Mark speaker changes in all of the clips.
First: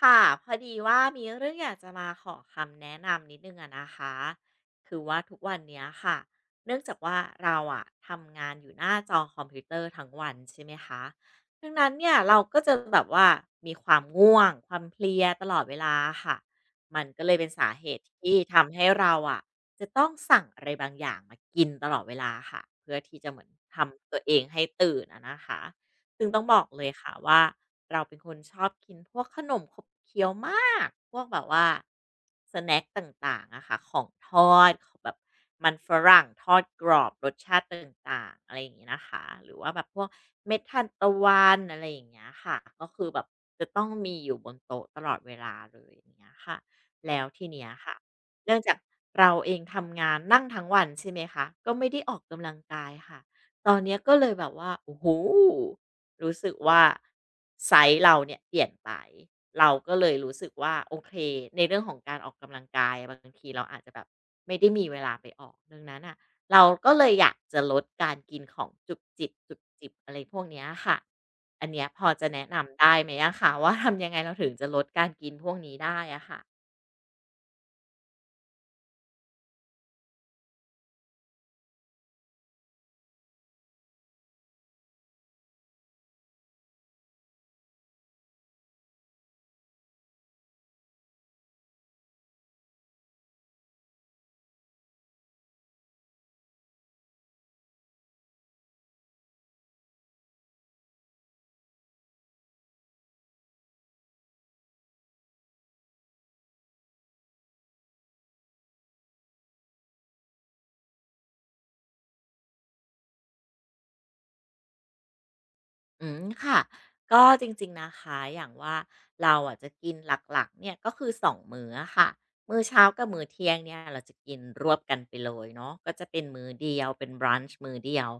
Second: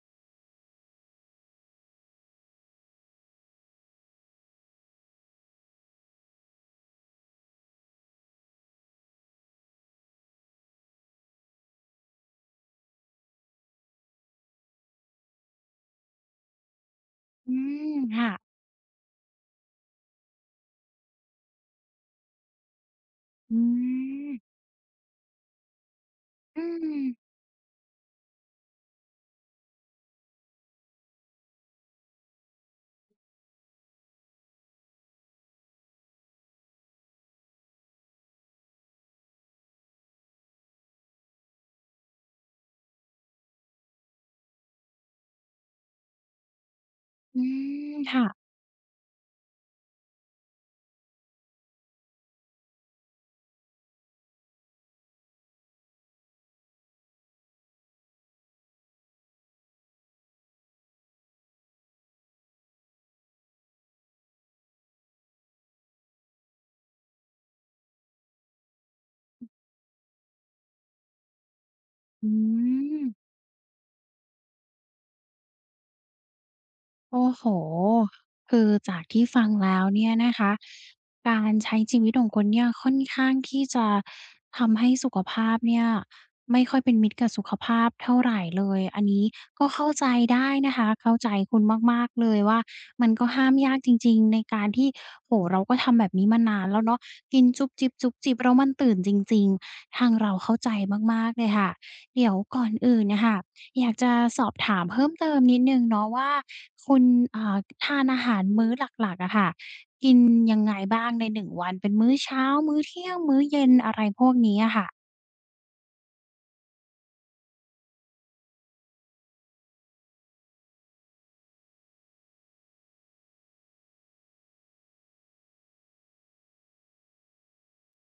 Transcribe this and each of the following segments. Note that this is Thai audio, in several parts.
Speaker 1: ค่ะพอดีว่ามีเรื่องอยากจะมาขอคำแนะนำนิดนึงอะนะคะคือว่าทุกวันเนี้ยค่ะเนื่องจากว่าเราอะทำงานอยู่หน้าจอคอมพิวเตอร์ทั้งวันใช่ไหมคะดังนั้นเนี่ยเราก็จะแบบว่ามีความง่วงความเพลียตลอดเวลาค่ะมันก็เลยเป็น
Speaker 2: อื
Speaker 1: สาเห
Speaker 2: ม
Speaker 1: ตุ
Speaker 2: ค่ะ
Speaker 1: ที่ทำให้เราอะจะต้องสั่งอะไรบางอย่างมากินตลอดเวลาค่ะเพื่อที่จะเหมือน
Speaker 2: อื
Speaker 1: ทำตัว
Speaker 2: ม
Speaker 1: เองให้ตื่นอะนะคะ ซึ่งต้องบ
Speaker 2: อื
Speaker 1: อกเลย
Speaker 2: ม
Speaker 1: ค่ะว่าเราเป็นคนชอบกินพวกขนมขบเคี้ยวมากพวกแบบว่าสแน็คต่างๆอะค่ะของทอดของแบบมันฝรั่งทอดกรอบรสชาติต่างๆอะไรอย่างงี้นะคะหรือว่าแบบพวกเม็ดทานตะวันอะไรอย่างเงี้ยค่ะก็คือแบบจะต้องมีอยู่บนโต๊ะตลอดเวลาเลยอย่างเงี้ยค่ะแล้ว
Speaker 2: อื
Speaker 1: ทีเนี้ย
Speaker 2: ม
Speaker 1: ค่ะ
Speaker 2: ค่ะ
Speaker 1: เนื่องจากเราเองทำงานนั่งทั้งวันใช่ไหมคะก็ไม่ได้ออกกำลังกายค่ะ ตอนเนี้ยก็เลยแบบว่าโอ้โหรู้สึกว่าไซส์เราเนี่ยเปลี่ยนไปเราก็เลยรู้สึกว่าโอเคในเรื่องของการออกกำลังกายบางทีเราอาจจะแบบไม่ได้มีเวลาไปออกดังนั้นอ่ะเราก็เลยอยากจะลดการกินของจุบจิบจุบจิบอะไรพวกเนี้ยค่ะอันเนี้ยพอจะ
Speaker 2: อื
Speaker 1: แนะนำได้
Speaker 2: ม
Speaker 1: ไหมอะคะว่าทำยังไงเราถึงจะลดการกินพวกนี้ได้อะค่ะ
Speaker 2: โอ้โหคือจากที่ฟังแล้วเนี่ยนะคะการใช้ชีวิตของคุณเนี่ยค่อนข้างที่จะทำให้สุขภาพเนี่ยไม่ค่อยเป็นมิตรกับสุขภาพเท่าไหรเลยอันนี้ก็เข้าใจได้นะคะเข้าใจคุณมากๆเลยว่ามันก็ห้ามยากจริงๆในการที่โอ้โฮเราก็ทำแบบนี้มานานแล้วเนาะกินจุบจิบจุบจิบแล้วมันตื่นจริงๆทางเราเข้าใจมากๆเลยค่ะเดี๋ยวก่อนอื่นน่ะค่ะ อยากจะสอบถามเพิ่มเติมนิดนึงเนาะว่าคุณอ่าทานอาหารมื้อหลักๆอะค่ะกินยังไงบ้างใน1 วันเป็นมื้อเช้ามื้อเที่ยงมื้อเย็นอะไรพวกนี้อะค่ะ
Speaker 1: อืมค่ะก็จริงๆนะคะอย่างว่าเราอะจะกินหลักๆเนี่ยก็คือ2มื้ออะค่ะมื้อเช้ากับมื้อเที่ยงเนี่ยเราจะกินรวบกันไปเลยเนาะก็จะเป็นมื้อเดียวเป็นบรัน c h มื้อเดียว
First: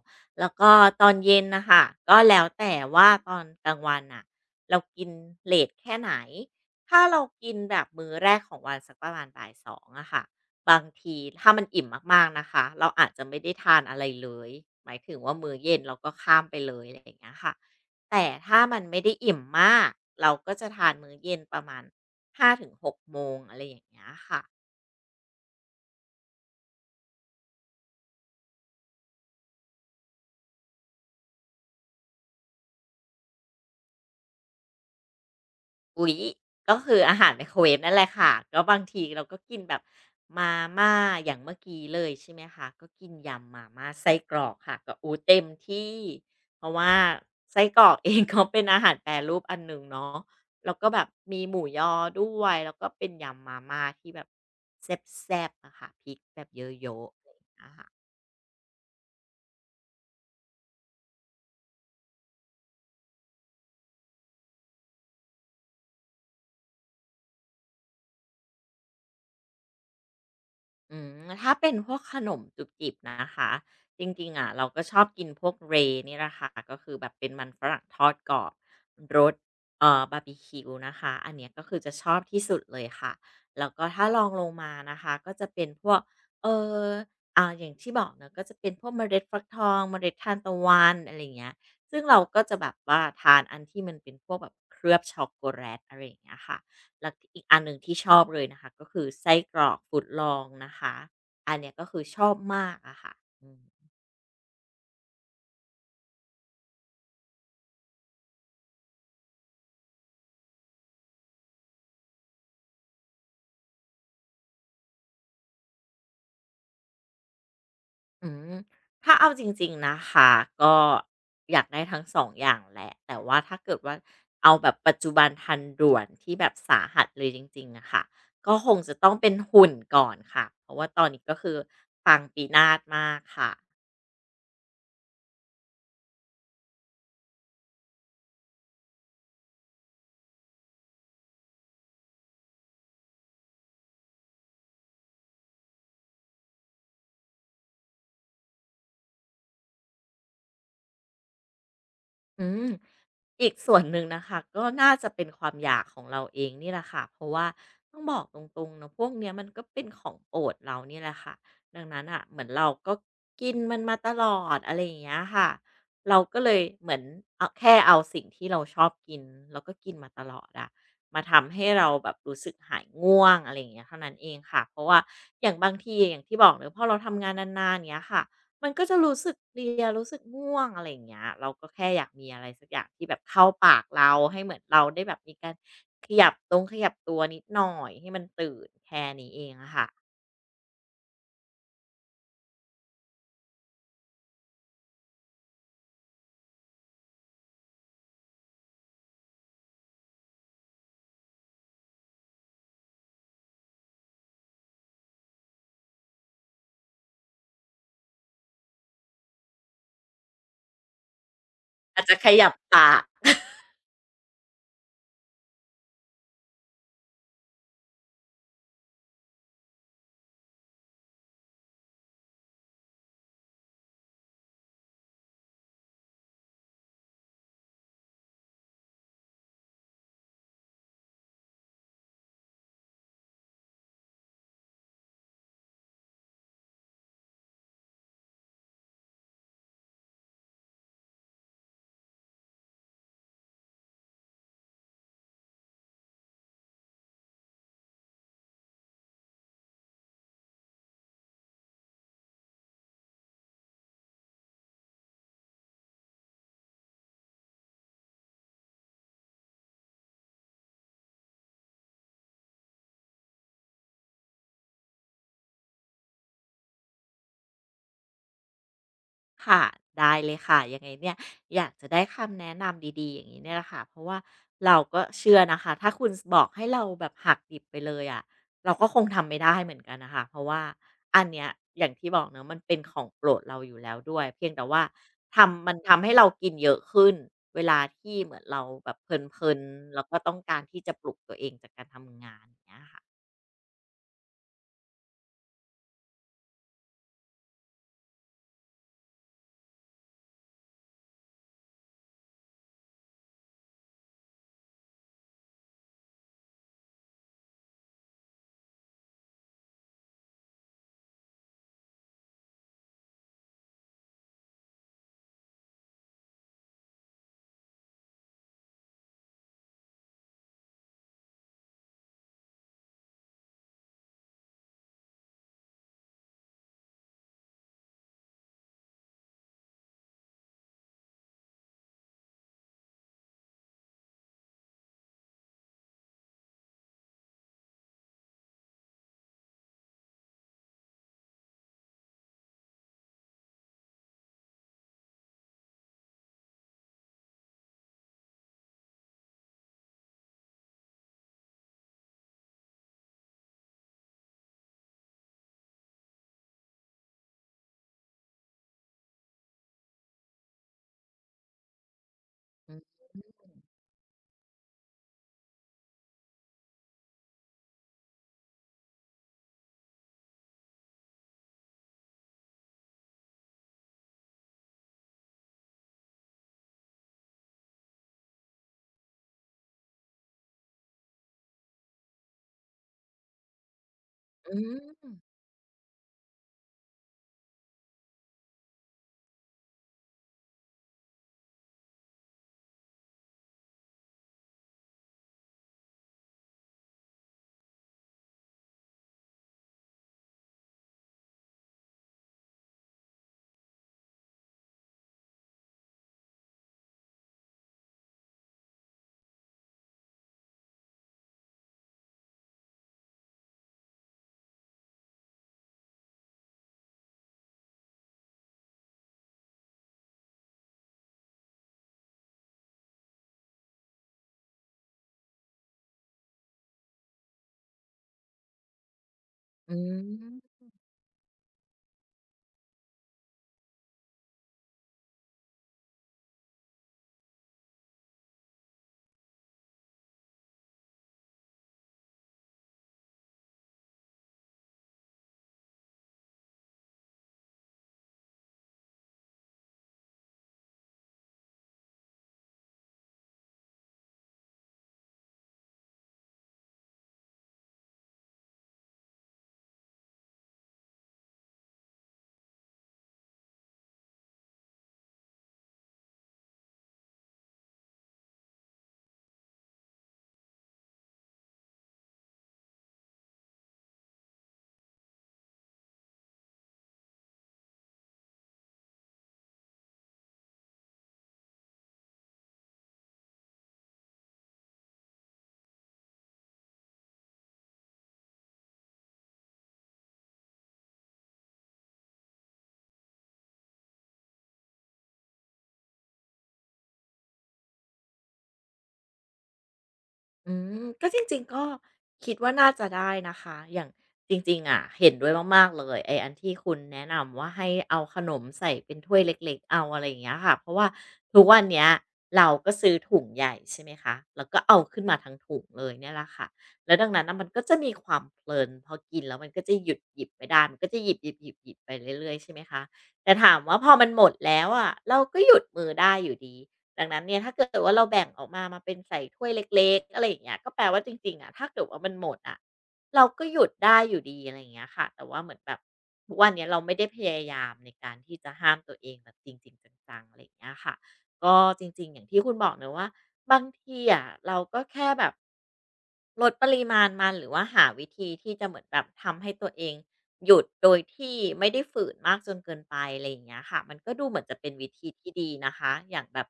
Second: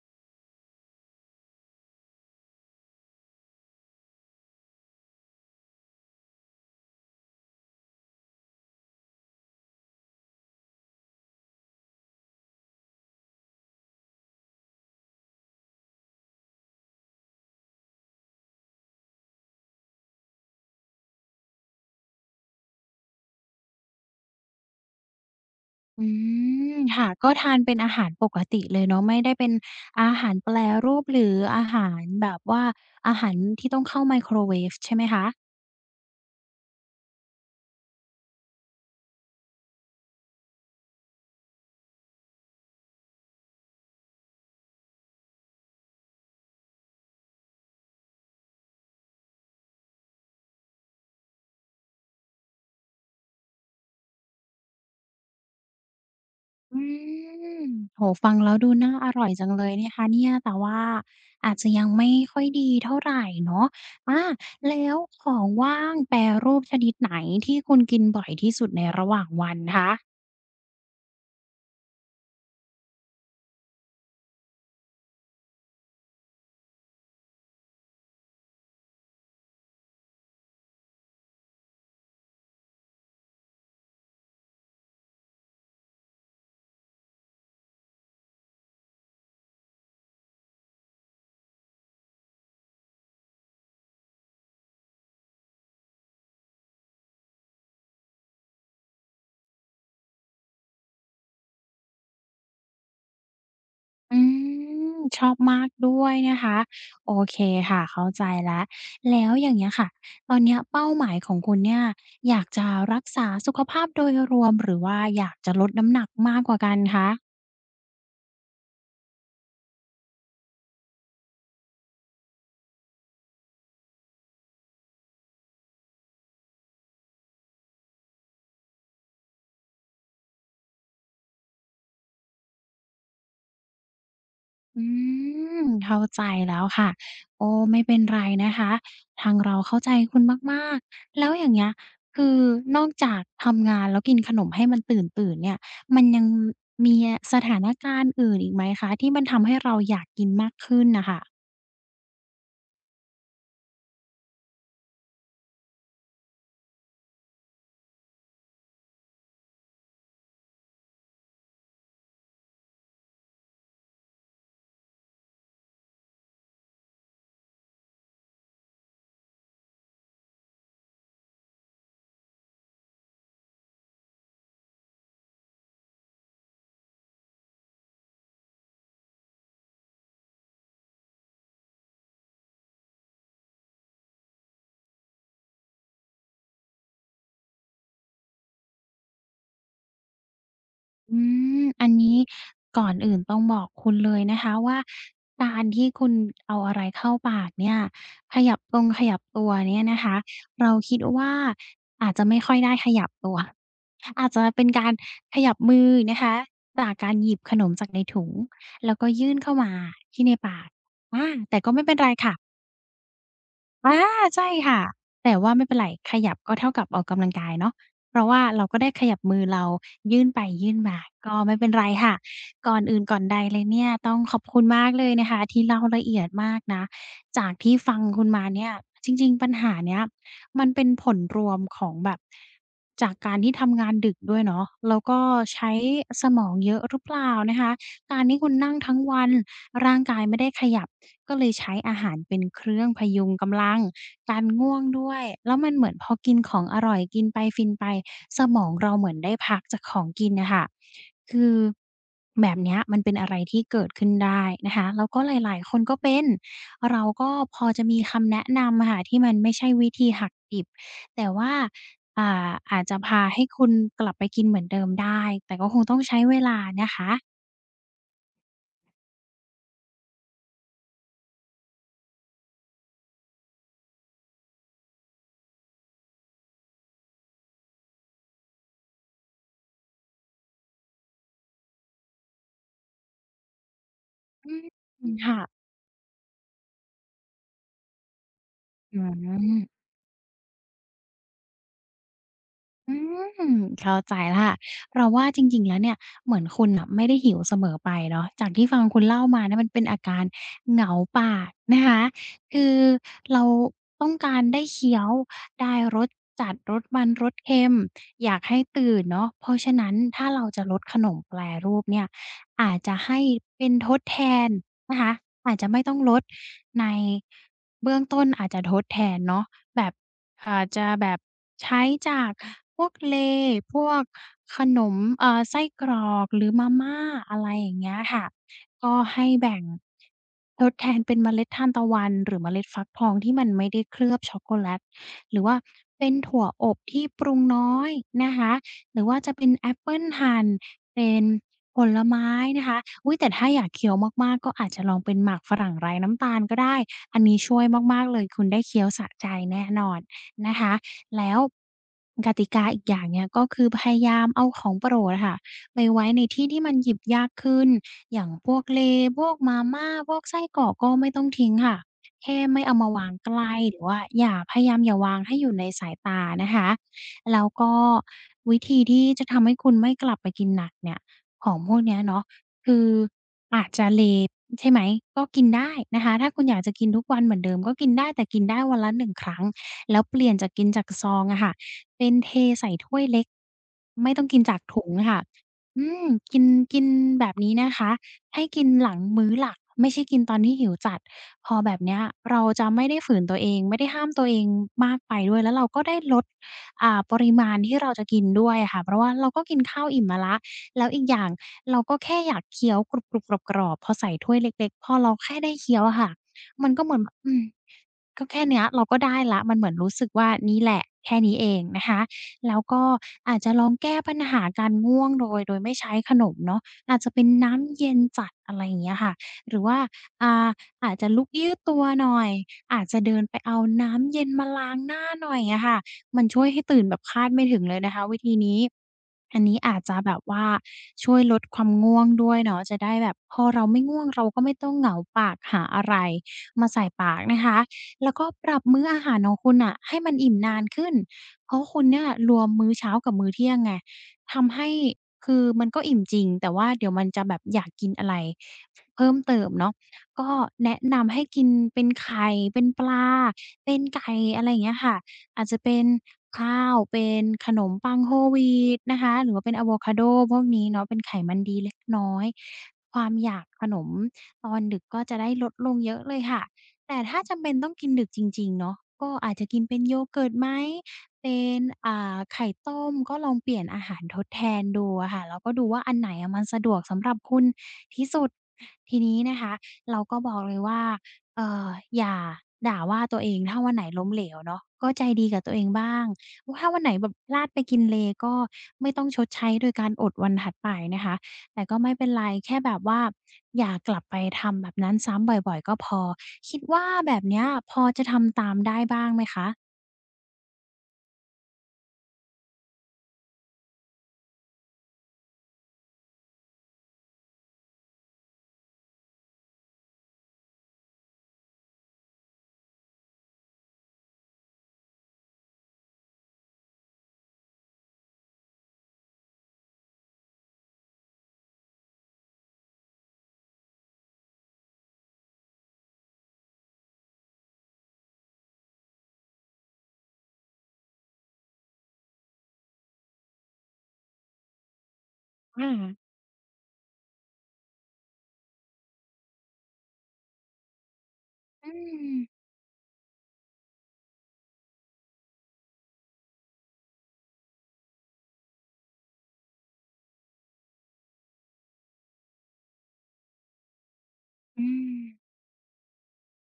Speaker 1: แล้วก็ตอนเย็นนะคะก็แล้วแต่ว่าตอนกลางวันน่ะเรากินเลทแค่ไหนถ้าเรากินแบบมื้อแรกของวันสักประมาณบ่ายสองอะค่ะบางทีถ้ามันอิ่มมากๆนะคะเราอาจจะไม่ได้ทานอะไรเลยหมายถึงว่ามื้อเย็นเราก็ข้ามไปเลยอะไรอย่างเงี้ยค่ะ แต่ถ้ามันไม่ได้อิ่มมากเราก็จะทานมื้อเย็นประมาณ5 ถึง 6 โมงอะไรอย่างเงี้ยค่ะ
Speaker 2: อืมค่ะก็ทานเป็นอาหารปกติเลยเนาะไม่ได้เป็นอาหารแปรรูปหรืออาหารแบบว่าอาหารที่ต้องเข้าไมโครเวฟใช่ไหมคะ
Speaker 1: อุ๊ยก็คืออาหารไมโครเวฟนั่นแหละค่ะก็บางทีเราก็กินแบบมาม่าอย่างเมื่อกี้เลยใช่ไหมคะก็กินยำมาม่าไส้กรอกค่ะก็โอ้เต็มที่เพราะว่าไส้กรอกเองก็เป็นอาหารแปรรูปอันหนึ่งเนาะแล้วก็แบบมีหมูยอด้วยแล้วก็เป็นยำมาม่าที่แบบแซ่บๆอะค่ะพริกแบบเ
Speaker 2: อื
Speaker 1: ยอะๆอะไรอย่างเงี้
Speaker 2: ม
Speaker 1: ยค่ะ
Speaker 2: โหฟังแล้วดูน่าอร่อยจังเลยนะคะเนี่ยแต่ว่าอาจจะยังไม่ค่อยดีเท่าไรเนาะอาแล้วของว่างแปรรูปชนิดไหนที่คุณกินบ่อยที่สุดในระหว่างวันคะ
Speaker 1: อืมถ้าเป็นพวกขนมจุบจิบนะคะจริงๆอะเราก็ชอบกินพวก r a นี่แหละค่ะก็คือแบบเป็นมันฝรั่งทอดกรอบรสบาร์บีคิวนะคะอันเนี้ยก็คือจะชอบที่สุดเลยค่ะแล้วก็ถ้าลองลงมานะคะก็จะเป็นพวกเอออย่างที่บอกเนอะก็จะเป็นพวกเมล็ดฟักทองเมล็ดทานตะวันอะไรอย่างเงี้ยซึ่งเราก็จะแบบว่าทานอันที่มันเป็นพวกแบบเคลือบช็อกโกแลตอะไรอย่างเงี้ยค่ะ แล้วอีกอันหนึ่งที่ชอบเลยนะคะก็คือไส้กรอกฟุดลองนะคะอันเนี้ยก็คือชอบมากอะค่ะอืม
Speaker 2: อืมชอบมากด้วยนะคะโอเคค่ะเข้าใจแล้วแล้วอย่างเงี้ยค่ะตอนเนี้ยเป้าหมายของคุณเนี่ยอยากจะรักษาสุขภาพโดยรวมหรือว่าอยากจะลดน้ำหนักมากกว่ากันคะ
Speaker 1: อืมถ้าเอาจริงๆนะคะก็อยากได้ทั้งสองอย่างแหละแต่ว่าถ้าเกิดว่าเอาแบบปัจจุบันทันด่วนที่แบบสาหัสเลยจริงๆอะค่ะก็คงจะต้องเป็นหุ่นก่อนค่ะเพราะว่าตอนนี้ก็คือปังปีนาศมากค่ะ
Speaker 2: อืมเข้าใจแล้วค่ะโอ้ไม่เป็นไรนะคะทางเราเข้าใจคุณมากๆแล้วอย่างเงี้ยคือนอกจากทำงานแล้วกินขนมให้มันตื่น ๆ เนี่ยมันยังมีสถานการณ์อื่นอีกไหมคะที่มันทำให้เราอยากกินมากขึ้นน่ะค่ะ
Speaker 1: อืมอีกส่วนหนึ่งนะคะก็น่าจะเป็นความอยากของเราเองนี่แหละค่ะเพราะว่าต้องบอกตรงๆเนอะพวกเนี้ยมันก็เป็นของโปรดเรานี่แหละค่ะดังนั้นอ่ะเหมือนเราก็กินมันมาตลอดอะไรอย่างเงี้ยค่ะเราก็เลยเหมือนเอาแค่เอาสิ่งที่เราชอบกินแล้วก็กินมาตลอดอะมาทำให้เราแบบรู้สึกหายง่วงอะไรอย่างเงี้ยเท่านั้นเองค่ะเพราะว่าอย่างบางทีอย่างที่บอกเนอะพอเราทำงานนานๆเนี้ยค่ะ มันก็จะรู้สึกเพลียรู้สึกง่วงอะไรอย่างเงี้ยเราก็แค่อยากมีอะไรสักอย่างที่แบบเข้าปากเราให้เหมือนเราได้แบบมีการขยับตรงขยับตัวนิดหน่อยให้มันตื่นแค่นี้เองอะค่ะ
Speaker 2: อืมอันนี้ก่อนอื่นต้องบอกคุณเลยนะคะว่าการที่คุณเอาอะไรเข้าปากเนี่ยขยับตรงขยับตัวเนี่ยนะคะเราคิดว่าอาจจะไม่ค่อยได้ขยับตัวอาจจะเป็นการขยับมือนะคะจากการหยิบขนมจากในถุงแล้วก็ยื่นเข้ามาที่ในปากอาแต่ก็ไม่เป็น
Speaker 1: อาจ
Speaker 2: ไร
Speaker 1: จะข
Speaker 2: ค่ะ
Speaker 1: ยับปาก
Speaker 2: อาใช่ค่ะแต่ว่าไม่เป็นไรขยับก็เท่ากับออกกำลังกายเนาะเพราะว่าเราก็ได้ขยับมือเรายื่นไปยื่นมาก็ไม่เป็นไรค่ะก่อนอื่นก่อนใดเลยเนี่ยต้องขอบคุณมากเลยนะคะที่เล่าละเอียดมากนะจากที่ฟังคุณมาเนี่ยจริงๆปัญหาเนี้ยมันเป็นผลรวมของแบบจากการที่ทำงานดึกด้วยเนาะแล้วก็ใช้สมองเยอะหรือเปล่านะคะการที่คุณนั่งทั้งวัน กายไม่ได้ขยับก็เลยใช้อาหารเป็นเครื่องพยุงกำลังการง่วงด้วยแล้วมันเหมือนพอกินของอร่อยกินไปฟินไปสมองเราเหมือนได้พักจากของกินน่ะค่ะคือแบบเนี้ยมันเป็นอะไรที่เกิดขึ้นได้นะคะแล้วก็หลายๆคนก็เป็นเราก็พอจะมีคำแนะนำอะค่ะที่มันไม่ใช่วิธีหักดิบแต่ว่าอาจจะพาให้คุณกลับไปกินเหมือนเดิมได้แต่ก็คงต้องใช้เวลานะคะ
Speaker 1: ค่ะได้เลยค่ะยังไงเนี่ยอยากจะได้คำแนะนำดีๆอย่างนี้เนี่ยแหละค่ะเพราะว่าเราก็เชื่อนะคะถ้าคุณบอกให้เราแบบหักดิบไปเลยอะ่ะเราก็คงทำไม่ได้เหมือนกันนะคะเพราะว่าอันเนี้ยอย่างที่บอกเนอะมันเป็นของโปรดเราอยู่แล้วด้วยเพี
Speaker 2: อื
Speaker 1: ยงแต่ว่า
Speaker 2: มค่ะ
Speaker 1: ทำมันทำให้เรากินเยอะขึ้นเวลาที่เหมือนเราแบ
Speaker 2: อื
Speaker 1: บเพ
Speaker 2: ม
Speaker 1: ลินๆแล้วก็ต้องการที่จะปลุกตัวเองจากการทำงานอย่างเงี้ย
Speaker 2: อื
Speaker 1: ค่ะ
Speaker 2: มเข้าใจแล้วค่ะเราว่าจริงๆแล้วเนี่ยเหมือนคุณน่ะไม่ได้หิวเสมอไปเนาะจากที่ฟังคุณเล่ามาเนี่ยมันเป็นอาการเหงาปากนะคะคือเราต้องการได้เคี้ยวได้รสจัดรสมันรสเค็มอยากให้ตื่นเนาะเพราะฉะนั้นถ้าเราจะลดขนมแปรรูปเนี่ยอาจจะให้เป็นทดแทนนะคะอาจจะไม่ต้องลดในเบื้องต้นอาจจะทดแทนเนาะ แบบอ่าจะแบบใช้จากพวกเลย์พวกขนมไส้กรอก หรือมาม่าอะไรอย่างเงี้ยค่ะก็ให้แบ่งทดแทนเป็นเมล็ดทานตะวันหรือเมล็ดฟักทองที่มันไม่ได้เคลือบช็อกโกแลตหรือว่าเป็นถั่วอบที่ปรุงน้อยนะคะหรือว่าจะเป็นแอปเปิลหั่นเป็นผลไม้นะคะอุ๊ยแต่ถ้าอยากเคี้ยวมากๆก็อาจจะลองเป็นหมากฝรั่งไร้น้ำตาลก็ได้ อันนี้ช่วยมากๆเลยคุณได้เคี้ยวสะใจแน่นอนนะคะแล้วกติกาอีกอย่างเนี่ยก็คือพยายามเอาของโปรดอะค่ะไปไว้ในที่ที่มันหยิบยากขึ้นอย่างพวกเลพวกมาม่าพวกไส้กรอกก็ไม่ต้องทิ้งค่ะแค่ไม่
Speaker 1: อื
Speaker 2: เอามา
Speaker 1: ม
Speaker 2: วางใกล้หรือว่าอย่าพยายามอย่าวางให้อยู่ในสายตานะคะแล้วก็วิธีที่จะทำให้คุณไม่กลับไปกินหนักเนี่ยของพวกเนี้ยเนาะ คืออาจจะเลย์ใช่ไหมก็กินได้นะคะถ้าคุณอยากจะกินทุกวันเหมือนเดิมก็กินได้แต่กินได้วันละหนึ่งครั้งแล้วเปลี่ยนจากกินจากซองอะค่ะเป็นเทใส่ถ้วยเล็กไม่ต้องกินจากถุงค่ะอืมกินกินแบบนี้นะคะให้กินหลังมื้อหลักไม่ใช่กินตอนที่หิวจัดพอแบบเนี้ยเราจะไม่ได้ฝืนตัวเองไม่ได้ห้ามตัวเองมากไปด้วยแล้วเราก็ได้ลดปริมาณที่เราจะกินด้วยอะค่ะเพราะว่าเราก็กินข้าวอิ่มมาแล้วแล้วอีกอย่าง เราก็แค่อยากเคี้ยวกรุบๆกรอบๆพอใส่ถ้วยเล็กๆพอเราแค่ได้เคี้ยวอะค่ะมันก็เหมือนแบบอืม ก็แค่เนี้ยเราก็ได้แล้วมันเหมือนรู้สึกว่านี่แหละแค่นี้เองนะคะแล้วก็อาจจะลองแก้ปัญหาการง่วงโดยไม่ใช้ขนมเนาะอาจจะเป็นน้ำเย็นจัดอะไรอย่างเงี้ยค่ะหรือว่าอ่าอาจจะลุกยืดตัวหน่อยอาจจะเดินไปเอาน้ำเย็นมาล้างหน้าหน่อยอะค่ะมันช่วยให้ตื่นแบบคาดไม่ถึงเลยนะคะวิธีนี้อันนี้
Speaker 1: อื
Speaker 2: อาจจะแบบว่า
Speaker 1: ม
Speaker 2: ช่วยลดความง่วงด้วยเนาะจะได้แบบพอเราไม่ง่วงเราก็ไม่ต้องเหงาปากหาอะไรมาใส่ปากนะคะ แล้วก็ปรับมื้ออาหารของคุณน่ะให้มันอิ่มนานขึ้น เพราะคุณเนี่ยรวมมื้อเช้ากับมื้อเที่ยงไงทำให้คือมันก็อิ่มจริงแต่ว่าเดี๋ยวมันจะแบบอยากกินอะไรเพิ่มเติมเนาะก็แนะนำให้กินเป็นไข่เป็นปลาเป็นไก่อะไรอย่างเงี้ยค่ะอาจจะเป็นข้าวเป็นขนมปัง Whole Wheat นะคะหรือว่าเป็นอะโวคาโดพวกนี้เนาะเป็นไขมันดีเล็กน้อยความอยากขนมตอนดึกก็จะได้ลดลงเยอะเลยค่ะ แต่ถ้าจำเป็นต้องกินดึกจริงๆ เนาะก็อาจจะกินเป็นโยเกิร์ตไหมเป็นไข่ต้มก็ลองเปลี่ยนอาหารทดแทนดูอะค่ะแล้วก็ดูว่าอันไหนอะมันสะดวกสำหรับคุณที่สุดทีนี้นะคะเราก็บอกเลยว่าเอ่ออย่าด่าว่าตัวเองถ้าวันไหนล้มเหลวเนาะก็ใจดีกับตัวเองบ้างถ้าวันไหนแบบพลาดไปกินเลก็ไม่ต้องชดใช้โดยการอดวันถัดไปนะคะ แต่ก็ไม่เป็นไรแค่แบบว่าอย่ากลับไปทำแบบนั้นซ้ำบ่อยๆก็พอคิดว่าแบบเนี้ยพอจะทำตามได้บ้างไหมคะ
Speaker 1: อืมก็จริงๆก็คิดว่าน่าจะได้นะคะอย่างจริงๆอะเห็นด้วยมากๆเลยไอ้อันที่คุณแนะนำว่าให้เอาขนมใส่เป็นถ้วยเล็กๆเอาอะไรอย่างเงี้ยค่ะเพราะว่าทุกวันเนี้ยเราก็ซื้อถุงใหญ่ใช่ไหมคะแล้วก็เอาขึ้นมาทั้งถุงเลยเนี่ยแหละค่ะแล้วดังนั้นน่ะมันก็จะมีความเพลินพอกินแล้วมันก็จะหยุดหยิบไม่ได้มันก็จะหยิบๆๆๆไปเรื่อยๆใช่ไหมคะแต่ถามว่าพอมันหมดแล้วอะเราก็หยุดมือได้อยู่ดี ดังนั้นเนี่ยถ้าเกิดว่าเราแบ่งออกมามาเป็นใส่ถ้วยเล็กๆอะไรอย่างเงี้ยก็แปลว่าจริงๆอะถ้าเกิดว่ามันหมดอะเราก็หยุดได้อยู่ดีอะไรอย่างเงี้ยค่ะแต่ว่าเหมือนแบบ
Speaker 2: อา
Speaker 1: ทุกวันเนี้ยเราไม่ได้พยายามในการที่จะห้ามตัวเองแบบจริงๆจังๆอะไรอย่างเงี้ยค่ะก็
Speaker 2: อื
Speaker 1: จริงๆอย่างที่
Speaker 2: ม
Speaker 1: คุณบอกเนาะว่าบางทีอะเราก็แค่แบบลดปริมาณมันหรือว่าหาวิธีที่จะเหมือนแบบทำให้ตัวเอง หยุดโดยที่ไม่ได้ฝืนมากจนเกินไปอะไรอย่างเงี้ยค่ะมันก็ดูเหมือนจะ
Speaker 2: อื
Speaker 1: เป็นวิ
Speaker 2: ม
Speaker 1: ธีที่ดีนะคะอย่างแบบ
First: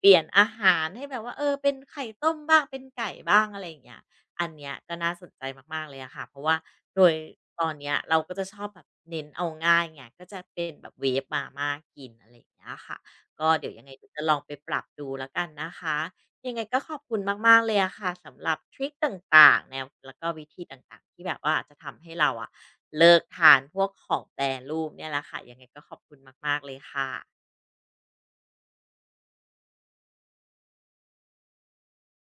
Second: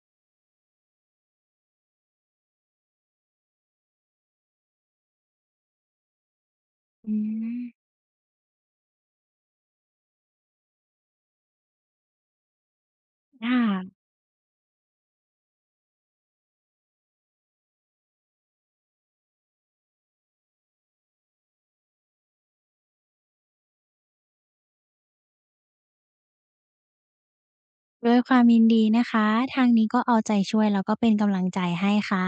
Speaker 1: เปลี่ยนอาหารให้แบบว่าเออเป็นไข่ต้มบ้างเป็นไก่บ้างอะไรอย่างเงี้ยอันเนี้ยก็น่าสนใจมากๆเลยอะค่ะเพราะว่าโด
Speaker 2: อื
Speaker 1: ยต
Speaker 2: ม
Speaker 1: อนเนี้ยเราก็จะชอบแบบเน้นเอาง่ายไงก็จะเป็นแบบเวฟมาม่ากินอะไรอย่างเงี้ยค่ะ
Speaker 2: ค
Speaker 1: ก็เดี๋ยวยังไง
Speaker 2: ่ะ
Speaker 1: เดี๋ยวจะลองไปปรับดูแล้วกันนะคะ ยังไงก็ขอบคุณมากๆเลยอะค่ะสำหรับทริกต่างๆแนวแล้วก็วิธีต่างๆที่แบบว่าจะทำให้เราอะเลิกทานพวกของแปรรูปเนี่ยแหละค่ะยังไงก็ขอบคุณมากๆเลยค่ะ
Speaker 2: ด้วยความยินดีนะคะทางนี้ก็เอาใจช่วยแล้วก็เป็นกำลังใจให้ค่ะ